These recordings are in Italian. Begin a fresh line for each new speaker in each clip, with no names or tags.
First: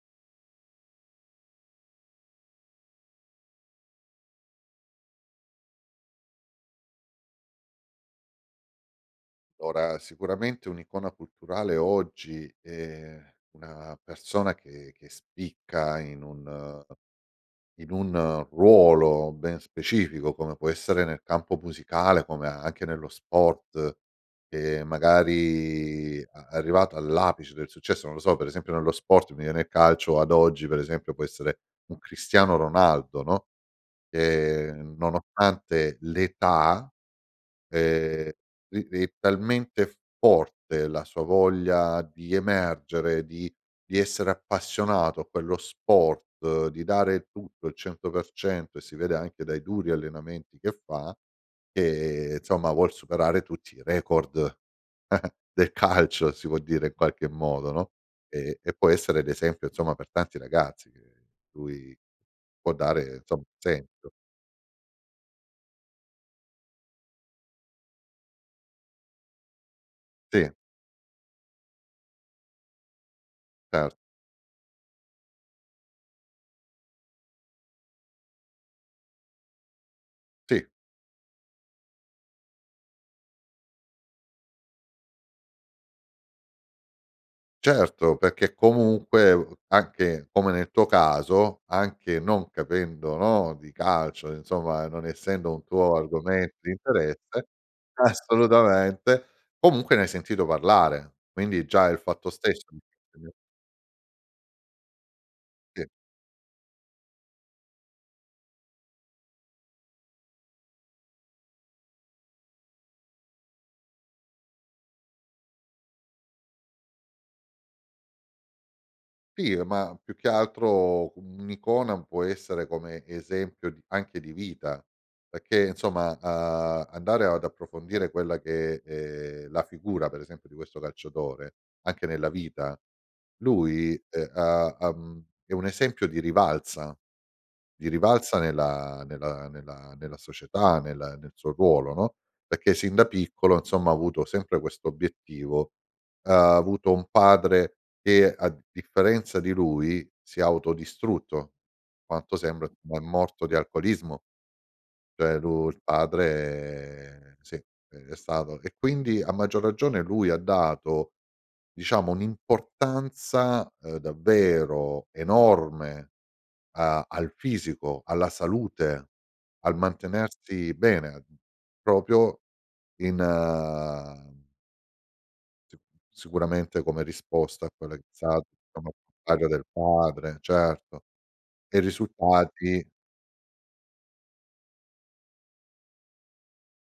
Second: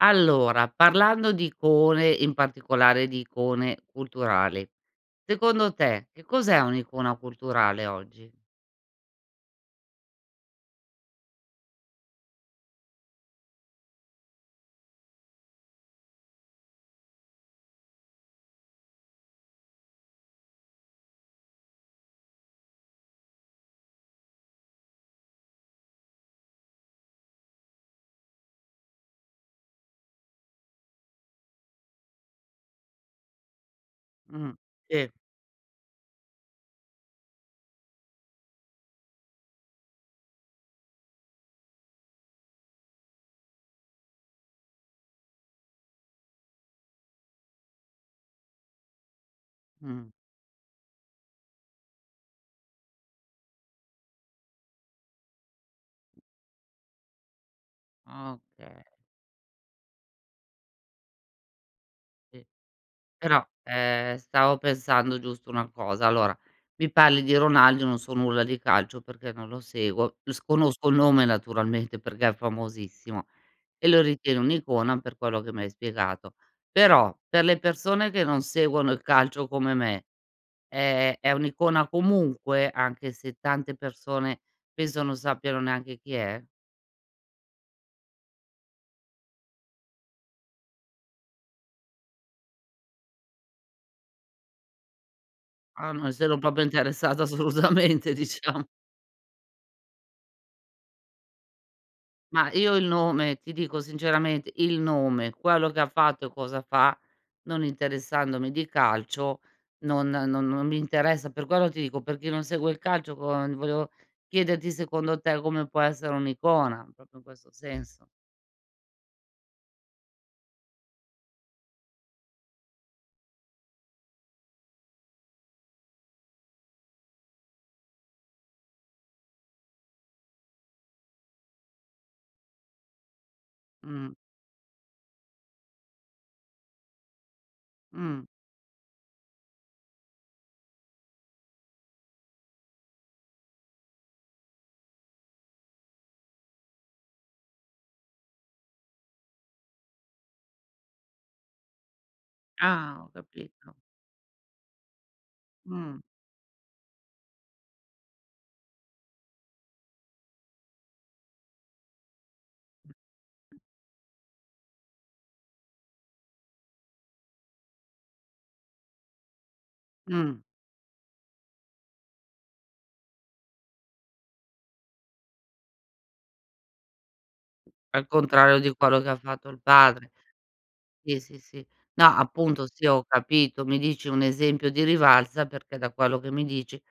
Allora, parlando di icone, in particolare di icone culturali, secondo te che cos'è un'icona culturale oggi?
Allora, sicuramente un'icona culturale oggi è una persona che che spicca in un in un ruolo ben specifico come può essere nel campo musicale, come anche nello sport, ehm, magari a arrivato all'apice del successo, non lo so, per esempio nello sport, mi viene il calcio ad oggi, per esempio, può essere un Cristiano Ronaldo, no,
Mh,
ehm,
sì.
nonostante l'età, ehm, ri ri è talmente forte la sua voglia di emergere, di di essere appassionato a quello sport, di dare tutto, il 100%, e si vede anche dai duri
Mh.
allenamenti che fa, che, insomma, vuol superare tutti i record del calcio si può dire in qualche modo, no? E e
Okay.
può essere d'esempio, insomma, per tanti ragazzi che lui
Sì
può dare insomma
però,
sen [unintelligible]
ehm, stavo pensando giusto una cosa. Allora mi parli di Ronaldo, non so nulla di calcio perché non lo seguo, s
Sì.
conosco il nome naturalmente perché è famosissimo, e
Cer
lo ritieni un'icona per quello che mi hai spiegato. Però per le persone che non seguono il calcio come me,
Sì.
ehm, è un'icona comunque anche se tante persone penso non sappiano neanche chi è?
Certo, perché comunque, uhm, anche come nel tuo caso, anche non capendo, no, di calcio, insomma, non essendo un
Ah
tuo
no, e se ero un po'
argomento
più
di
interessata,
interesse
assolutamente, diciamo.
assolutamente, comunque ne hai sentito parlare quindi già il fatto
Mah,
stesso
io il
[unintelligible]
nome ti dico sinceramente, il nome, quello che
Sì.
ha fatto e cosa fa, non interessandomi di calcio, non no non mi interessa, per quello ti dico perché chi non segue il calcio con volevo chiederti secondo te come può essere un'icona, proprio in questo senso.
Sì, ma più che altro, un'icona può essere come esempio di anche di vita, perché insomma, uhm, andare ad approfondire quella che è la figura, per esempio, di questo calciatore, anche nella vita, lui,
Mh.
ehm, ha ha mhmm, è un esempio di rivalsa, di
Mh.
rivalsa nella nella nella nella società, nella nel suo ruolo, no, perché sin da piccolo, insomma, ha avuto sempre questo obiettivo. Uhm, ha avuto un padre che a differenza di lui, si è autodistrutto, quanto sembra ma è
Ah, ho
morto di
capito.
alcolismo. Cioè lu il
Mh.
padre, sì, ehm, è stato e quindi, a maggior ragione, lui ha dato diciamo un'importanza, uhm, davvero enorme a al fisico, alla salute, al
Mh.
mantenersi bene proprio in s sicuramente come risposta a quella che
Al contrario di
[unintelligible]
quello che ha
padre
fatto il
del
padre,
padre certo.
sì, sì, sì.
E i
No, appunto,
risultati
sì ho capito mi dici un esempio di rivalsa perché, da quello che mi dici,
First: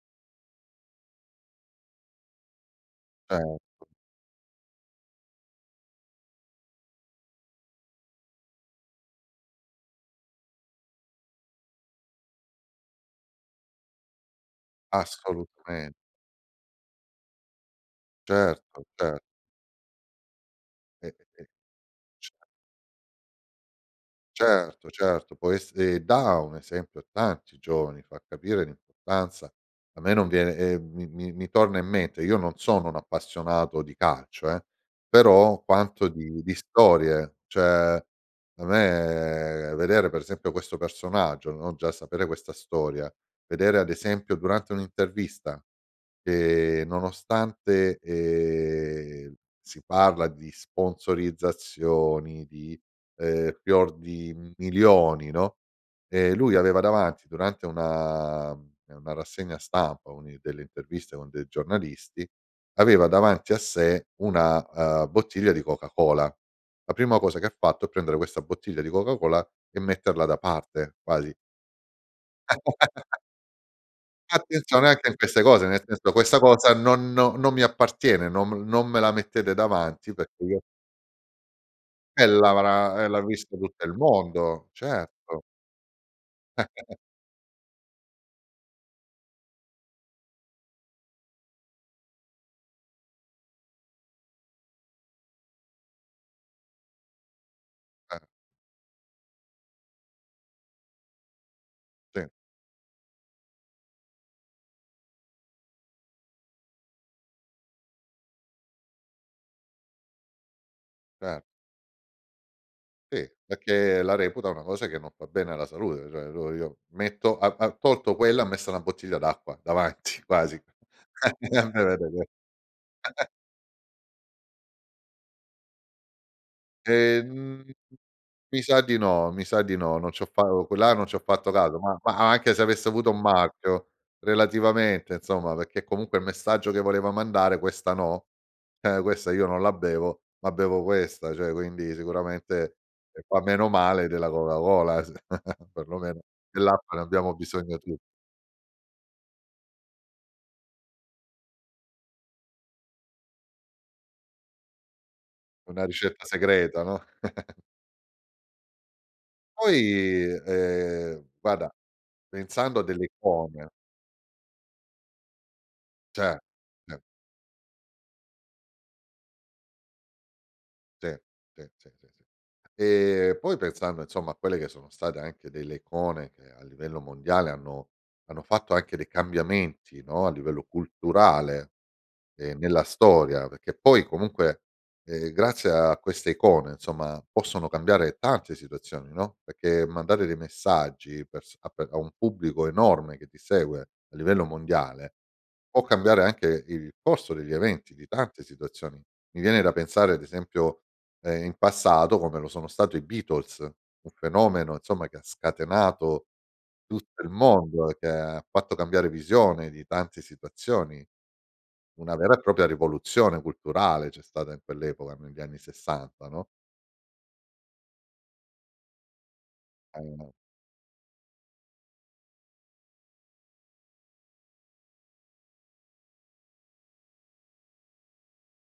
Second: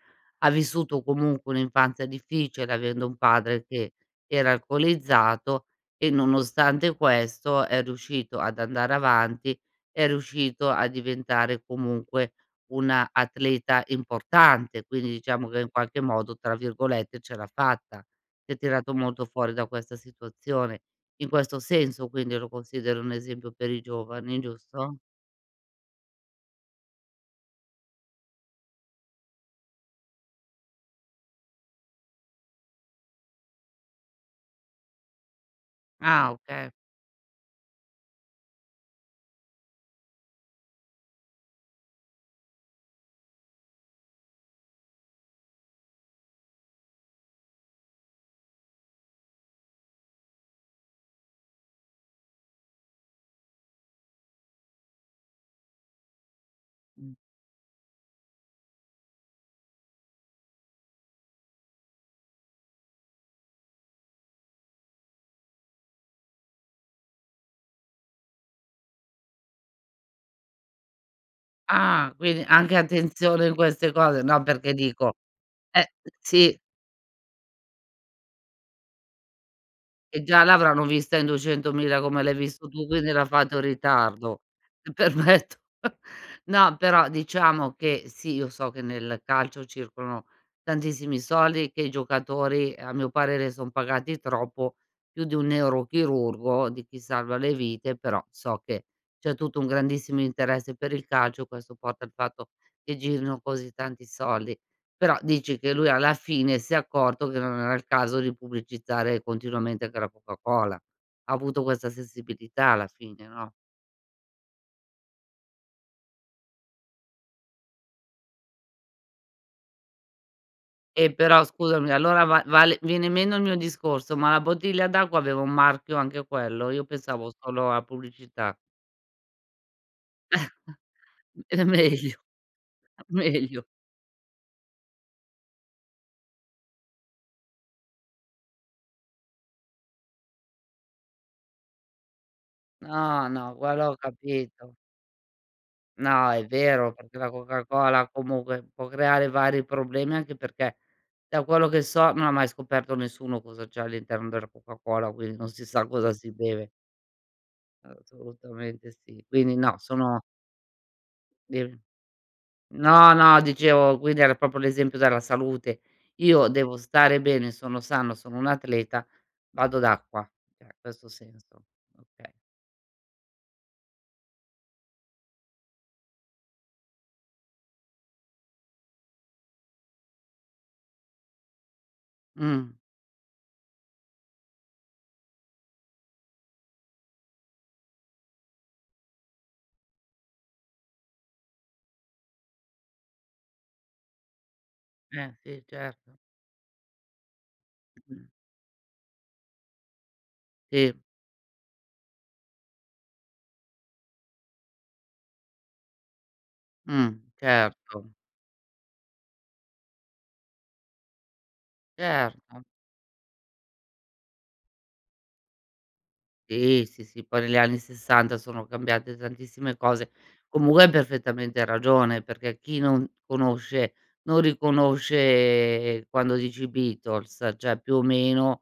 ha vissuto comunque un'infanzia difficile, avendo un padre
Certo.
che era alcolizzato e nonostante questo è riuscito ad andare avanti, è riuscito a diventare comunque una atleta importante, quindi diciamo che in
Assolutame
qualche modo, tra virgolette, "ce l'ha fatta". Si è
Certo,
tirato
ce
molto fuori da questa situazione.
E e
In
e
questo senso
c
quindi lo considero un esempio per i giovani,
Certo,
giusto?
certo, poi se da un esempio a tanti giovani, fa capire l'importanza. A me non viene ehm, mi mi mi torna in mente io non sono un appassionato di calcio, eh, però quanto
Ah,
di di
okay.
storie, cioè, a me vedere per esempio questo personaggio no, già sapere questa storia, vedere ad esempio durante un'intervista, ehm, nonostante, ehm, si parla di sponsorizzazioni, di, ehm, fior di milioni, no, ehm, lui aveva
Mh.
davanti durante una ehm, una rassegna stampa, a una delle interviste con dei giornalisti, aveva davanti a sé una, uhm, bottiglia di Coca-Cola. La prima cosa che fatto è prendere questa bottiglia di Coca-Cola e metterla da parte quasi.
Ah, quindi anche attenzione in queste cose, no, perché
Attenzione anche
dico
in queste cose, nel
eh,
senso: "Questa
sì.
cosa non no non mi appartiene non m non me la mettete davanti
E già
perché io"
l'avranno vista in 200000 come
Eh,
l'hai visto tu
l'avrà eh,
quindi
l'ha
l'ha fatto
visto
in
tutto il
ritardo.
mondo,
Mi
certo.
permetto No, però diciamo che, sì, io so che nel calcio circolano tantissimi soldi, che i giocatori, a mio parere, son pagati troppo più di un neurochirurgo, di chi salva le vite però
[unintelligible]
so che c'è tutto un grandissimo interesse per il calcio, questo porta il
Sì.
fatto che girino così tanti soldi. Però dici che lui alla fine si è accorto che non era il caso di pubblicizzare continuamente anche la Coca-Cola, ha
Cer
avuto questa sensibilità alla fine,
Sì,
no?
perché la reputa una cosa che non fa bene alla salute, cioè, allora io metto ha ha tolto quella, ha messo una bottiglia d'acqua davanti quasi.
E però scusami allora va vale viene meno il mio discorso, ma la bottiglia d'acqua aveva un marchio anche quello? Io pensavo
Ehm,
solo a pubblicità.
mi sa di no, mi sa di no, non c'ho fa o co là non c'ho fatto
È
caso, ma ma
meglio,
a anche se avesse avuto un
meglio.
marchio relativamente insomma, perché comunque il messaggio che voleva mandare: "Questa no, ehm, questa io non la bevo, ma bevo questa." Cioè quindi sicuramente, ehm,
No,
fa
no,
meno
quello ho
male della
capito.
Coca-Cola s per lo meno.
No, è vero
Dell'acqua ne
perché la
abbiamo bisogno tu
Coca-Cola comunque può creare vari problemi anche perché, da quello che so non ha mai scoperto nessuno cosa c'è all'interno della Coca-Cola, quindi non si
Una
sa cosa
ricetta
si beve.
segreta, no?
Assolutamente sì, quindi no, sono
Poi, ehm,
Di
guarda pensando a delle
no, no
icone
dicevo, quindi era proprio l'esempio della salute,
Ce
io devo
ce
stare bene, sono sano, sono un'atleta, vado ad acqua, eh, questo
Sì,
ha
sì,
senso,
sì, sì, sì,
okay.
ehm, poi pensando, insomma, a quelle che sono state anche delle icone che a livello mondiale hanno hanno fatto anche dei cambiamenti, no, a livello culturale, ehm,
Mh.
nella storia perché poi comunque, ehm, grazie a queste icone insomma possono cambiare tante situazioni no, perché mandare dei messaggi per s a pe a un pubblico enorme che ti segue a livello mondiale
Eh, sì,
può
certo.
cambiare anche il corso degli eventi di
Mh-mh.
tante situazioni. Mi viene da pensare, ad esempio,
Sì.
ehm, in passato come lo sono stato i Beatles, un fenomeno, insomma, che ha scatenato
Mh,
tutto il mondo, che
certo.
ha fatto cambiare visione di tante situazioni. Una vera e
Certo.
propria rivoluzione culturale c'è stata in quell'epoca negli anni 60, no?
Sì, sì, sì poi negli anni 60 sono cambiate tantissime cose.
[unintelligible]
Comunque hai perfettamente ragione perché chi non conosce, non riconosce, quando dici: "I Beatles" cioè più o meno,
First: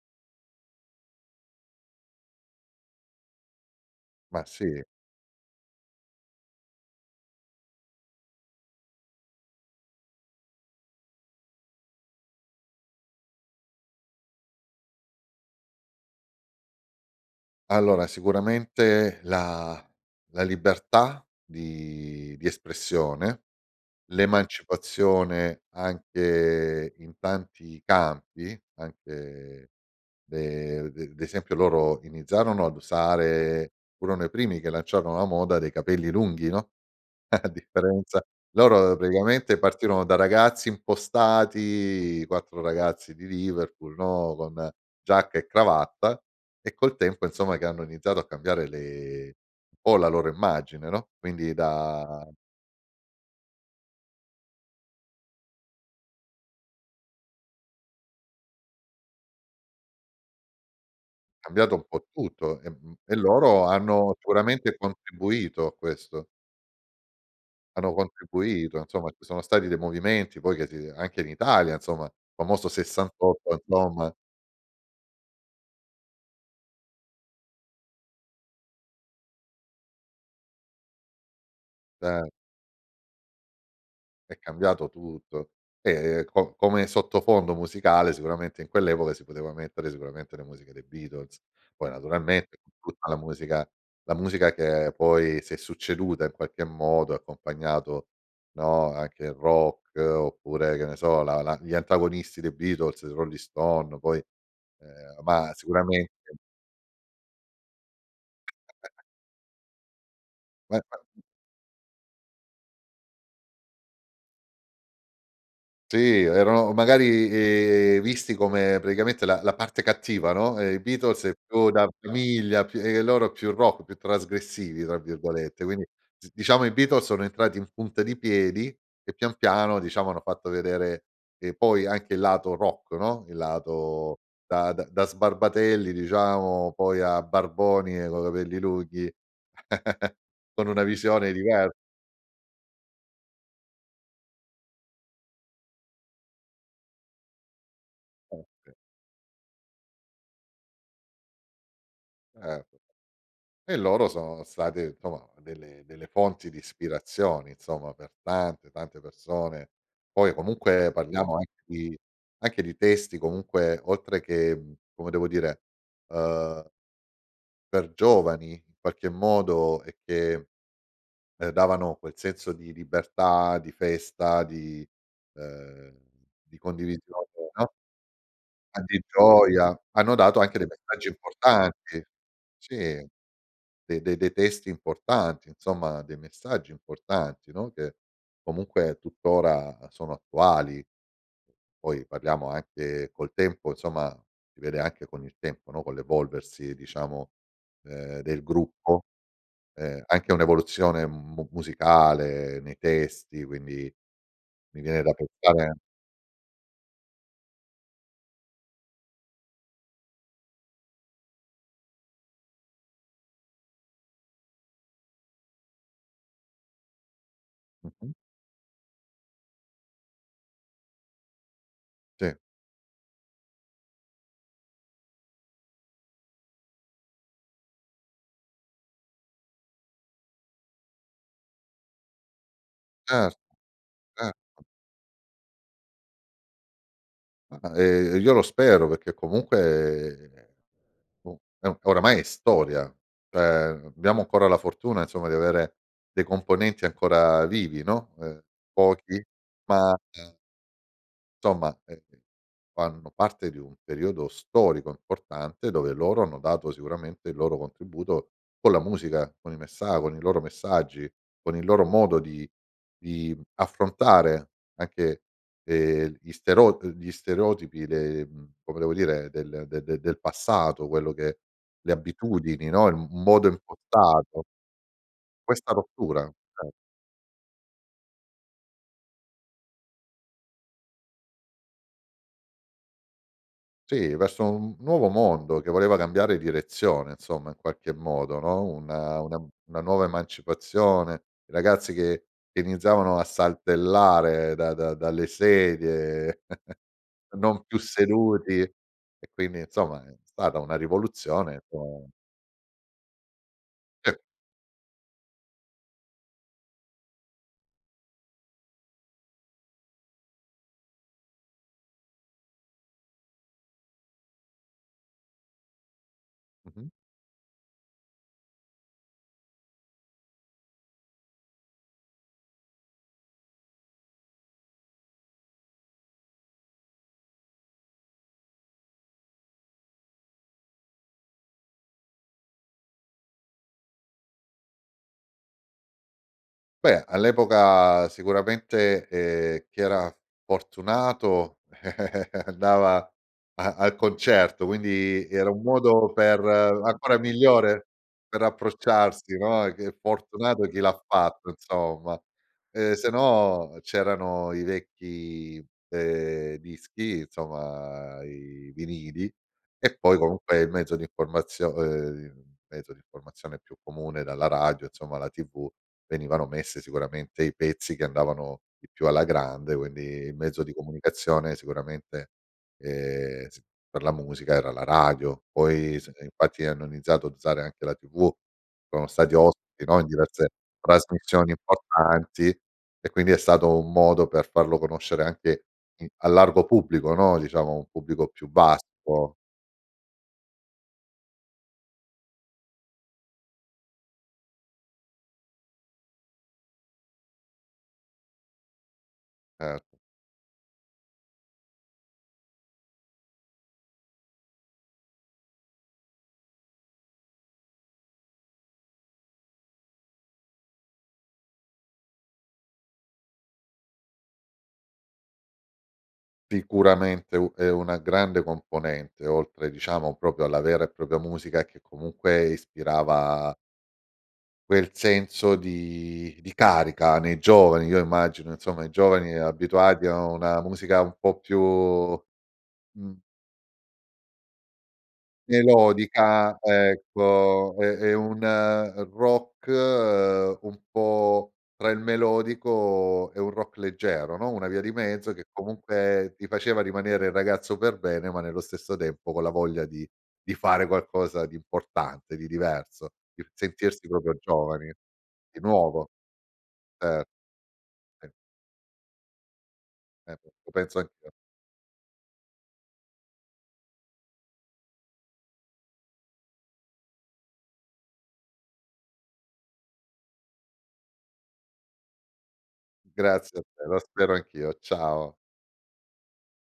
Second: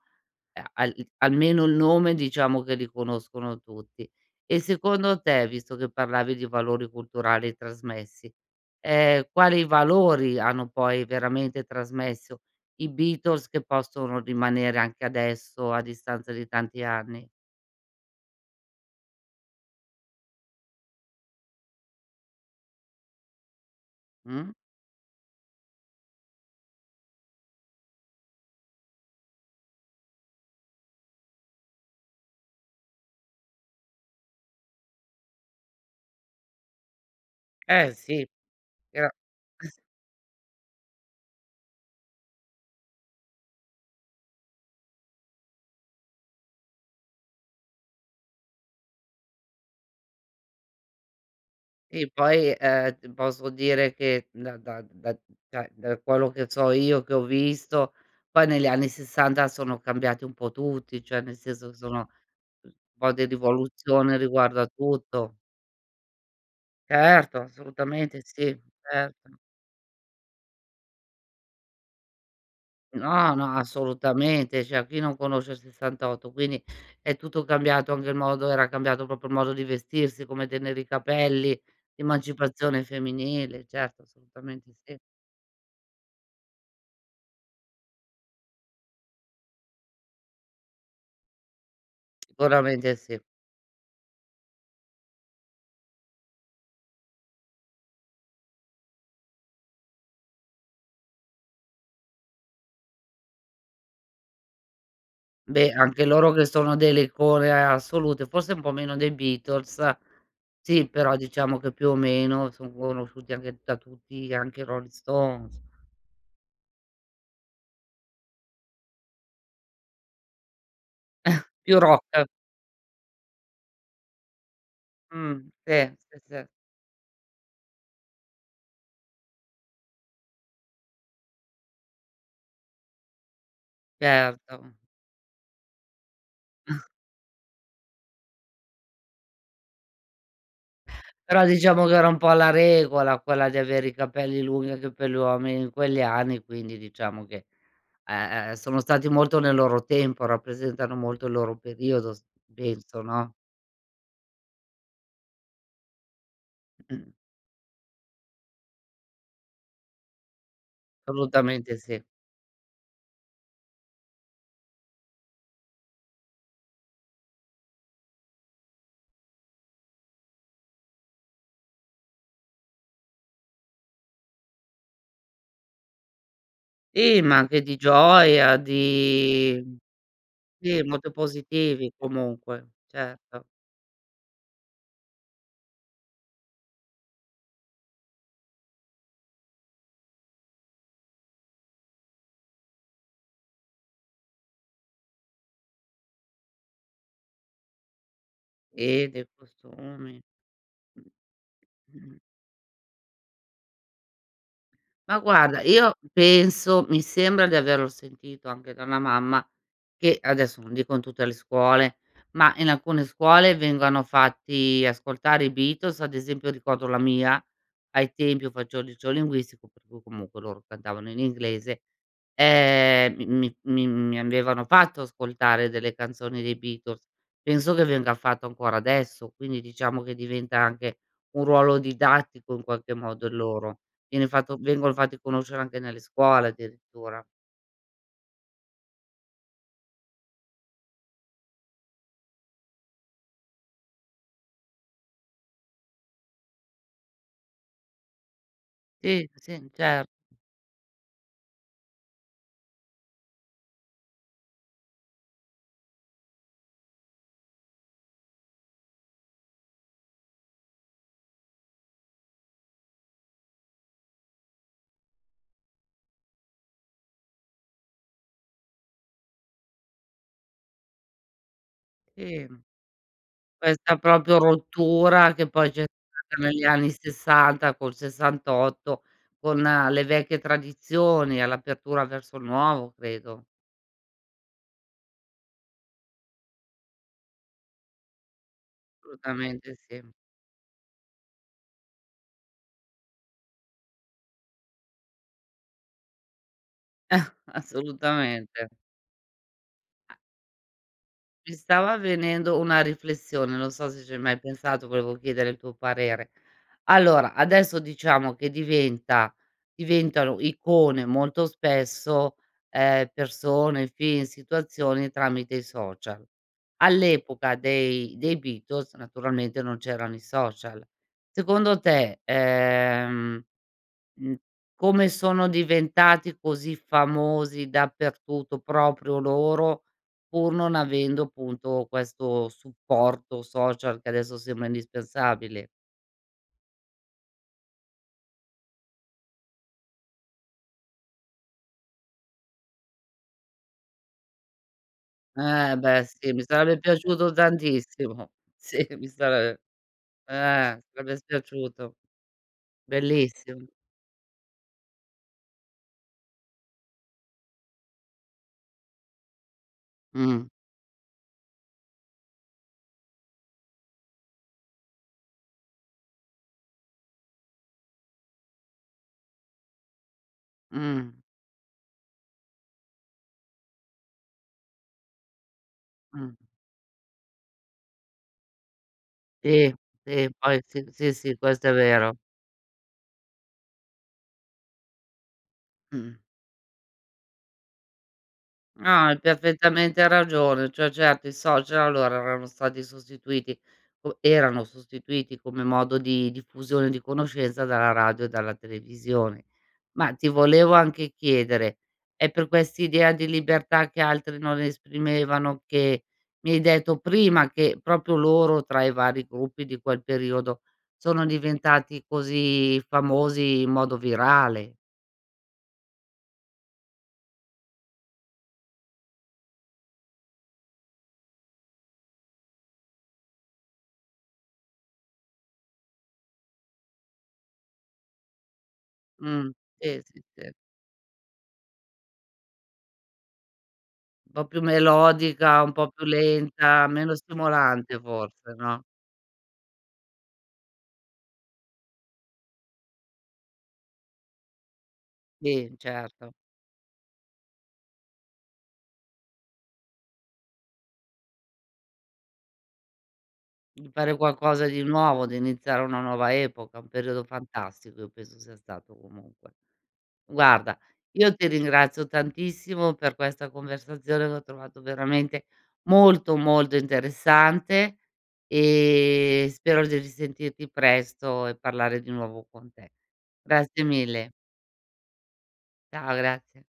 ehm, al almeno il nome diciamo che li conoscono tutti.
Ma
E
sì.
secondo te, visto che parlavi di valori culturali trasmessi, ehm, quali valori hanno poi veramente trasmesso i Beatles che possono rimanere anche adesso a distanza di tanti anni?
Allora sicuramente la la libertà di di espressione,
Mh.
l'emancipazione anche in tanti campi, anche le de d'esempio loro iniziarono ad usare furono i primi che lanciarono la moda dei capelli lunghi, no, a
Eh
differenza
sì.
loro
Era
praticamente partirono da ragazzi impostati, 4 ragazzi di Liverpool no, con giacca e cravatta e col tempo insomma che hanno iniziato a cambiare le un po' la loro immagine no, quindi
Sì
da
poi, ehm, t posso dire che da da da d da da quello che so io, che ho visto, poi negli anni 60 sono cambiati un po' tutti, cioè nel senso
Cambiato
che
un po'
sono
tutto, e
un
mhmm,
po'
e
di
loro hanno
rivoluzione riguardo a
sicuramente
tutto.
contribuito a questo
Certo
hanno
assolutamente sì,
contribuito, insomma, ci
certo.
sono stati dei movimenti poi che ti anche in Italia, insomma, il famoso
No, no
68 [unintelligible]
assolutamente cioè chi non conosce il 68 quindi è tutto cambiato, anche il modo era cambiato proprio il modo di vestirsi, come tenere i capelli,
Cer
emancipazione femminile, certo
È
assolutamente
cambiato
sì.
tutto e com come sottofondo musicale sicuramente in quell'epoca si poteva mettere sicuramente la musica del Beatles, poi naturalmente
Sicuramente
tutta la
sì.
musica la musica che poi si è succeduta in qualche modo ha accompagnato no, anche il rock oppure che ne so, la la gli antagonisti dei Beatles, il Rolling Stone, poi, ehm, ma
Beh, anche loro
sicuramente
che sono delle icone a ehm, assolute, forse un po' meno dei Beatles, sì però
[unintelligible]
diciamo che più o meno son conosciuti anche da tutti anche i Rolling Stones.
Sì, erano magari, ehm, visti come praticamente la la parte cattiva, no, ehm, i Beatles è più
Più
da
rock.
famiglia più e e loro più rock, più "trasgressivi", tra
Mh,
virgolette, quindi,
sì, sì,
z
sì.
diciamo, i Beatles sono entrati in punta di piedi e pian piano, diciamo, hanno fatto vedere, ehm, poi anche il lato rock, no, il lato da
Certo.
da da sbarbatelli diciamo poi a barboni, coi capelli lunghi, con una visione
Però
diver
diciamo che era un po' la regola quella di avere i capelli lunghi anche per gli uomini in quegli anni, quindi diciamo che, ehm,
Oka
sono stati molto nel loro tempo, rappresentano molto il loro periodo s
Certo.
penso, no?
E loro sono state, insomma, delle delle fonti di
Mh.
ispirazione, insomma, per tante, tante persone, poi comunque parliamo anche
Assolutamente
di
sì.
anche di testi, comunque oltre che, mhmm, come devo dire, uhm per giovani, in qualche modo e che, ehm, davano quel senso di libertà, di festa, di ehm, di
Sì,
condivisione,
ma anche
no?
di gioia,
A di
di
gioia, hanno dato anche dei
sì
messaggi
molto positivi
importanti,
comunque,
sì
certo.
de de dei testi importanti insomma, dei messaggi importanti, no, che comunque tuttora sono attuali, poi parliamo anche col tempo insomma, si vede anche con il tempo no, con l'evolversi diciamo, ehm, del gruppo,
Eh, dei
ehm,
costumi.
anche
Mh.
un'evoluzione mu
Mh-mh.
musicale nei testi quindi mi viene da
Ma guarda,
pensare
io penso, mi sembra di averlo sentito anche da una mamma che, adesso non dico in tutte le scuole, ma in alcune scuole vengano fatti ascoltare i Beatles, ad esempio ricordo la mia,
Mh-mh.
ai tempi io faccio linguistico per cui comunque loro cantavano in inglese,
Sì.
ehm, mi mi mi mi avevano fatto ascoltare delle canzoni dei Beatles. Penso che venga fatto ancora adesso quindi diciamo che diventa anche un ruolo didattico in qualche modo,
Cer
il loro. Viene fatto
certo.
vengono fatti conoscere anche nelle scuole, addirittura.
Ah, ehm, e io lo spero perché comunque, o è o e oramai è storia, cioè abbiamo ancora la fortuna, insomma, di avere dei componenti ancora vivi no, uhm, pochi
Sì, sì,
ma,
incer
uhm somma, ehm, fanno parte di un periodo storico importante, dove loro hanno dato sicuramente il loro contributo con la musica, con i messa con i loro messaggi, con il loro modo di di affrontare anche, ehm, gli stero uhm, gli stereotipi le mhmm, come devo dire, del de de del passato, quello che le
Sì,
abitudini no, il m modo
questa proprio
impostato.
rottura che poi
Questa
c'è
rottura,
stata negli
ce
anni 60 col 68 con le vecchie tradizioni all'apertura verso il nuovo, credo.
Sì, verso un n nuovo mondo che voleva cambiare direzione, insomma, in qualche modo, no, una una
Assolutamente
una
sì.
nuova emancipazione, i ragazzi che iniziavano a saltellare da da dalle sedie non più seduti.
Assolutamente.
E quindi, insomma, è stata una
Mi
rivoluzione che
stava venendo una riflessione. Non so se
SI.
ci hai mai pensato, volevo chiedere il tuo parere. Allora adesso diciamo che diventa diventano icone molto spesso, ehm, persone, film, situazioni tramite i social.
Mh-mh.
All'epoca dei dei Beatles naturalmente non c'erano i social. Secondo te, ehm, mhmm, come sono diventati così famosi dappertutto proprio loro, pur non avendo, punto, questo supporto social che adesso sembra indispensabile?
Beh, all'epoca sicuramente, ehm, chi era f fortunato andava a al concerto quindi era un
E beh,
modo
sì
per
mi sarebbe
ancora
piaciuto
migliore
tantissimo.
per
Sì mi
approcciarsi
sare
no, che fortunato chi
eh,
l'ha
sarebbe s
fatto
piaciuto,
insomma, ehm, se
bellissimo.
no c'erano i vecchi, ehm, dischi insomma, i vinili e poi
Mh.
comunque il mezzo di informazio ehm, mezzo di informazione più comune, era la radio insomma, la TV, venivano messe sicuramente i pezzi che andavano di più alla grande quindi il mezzo di
Mh.
comunicazione sicuramente, ehm, s per la musica era la radio poi se
Mh.
infatti hanno iniziato ad usare anche la TV, sono stati
Si,
ospiti, no, in
sì,
diverse
poi sì, sì, sì,
trasmissioni
questo è vero.
importanti e quindi è stato un modo per farlo conoscere anche, mhmm,
Mh-mh.
al largo pubblico no, diciamo un pubblico più
No, hai
vasto.
perfettamente ragione. Cioè, certo i social allora erano stati sostituiti, u erano sostituiti come modo di diffusione, di conoscenza dalla radio, dalla televisione.
Ert
Ma ti volevo anche chiedere, è per quest'idea di libertà che altri non esprimevano, che mi hai detto prima che, proprio loro tra i vari gruppi di quel periodo, sono diventati così famosi in modo virale?
Sicuramente u è una grande componente oltre, diciamo, proprio alla vera e propria musica che comunque ispirava quel senso di di carica nei giovani, io immagino, insomma, i giovani
Mh, sì,
abituati
sì,
a
sì.
una musica un po' più, mhmm
Un po' più melodica, un po' più
Melodica,
lenta, meno
ecco, è
stimolante
è un
forse, no?
rock un po' tra il melodico e un rock leggero no, una via di mezzo che
Sì,
comunque
certo.
ti faceva rimanere il ragazzo per bene, ma nello stesso tempo con la voglia di di fare qualcosa di importante, di diverso, il
Di
sentirsi
fare
proprio
qualcosa di
giovani,
nuovo, di
di
iniziare una
nuovo.
nuova epoca, un
Cer
periodo fantastico io
Sì.
penso sia stato comunque.
Certo, lo
Guarda
penso anch'io.
io ti ringrazio tantissimo per questa conversazione che ho trovato veramente molto, molto interessante e spero di risentirti presto e parlare di nuovo con te.
Grazie a
Grazie
te, lo
mille.
spero anch'io, ciao.
Ciao, grazie.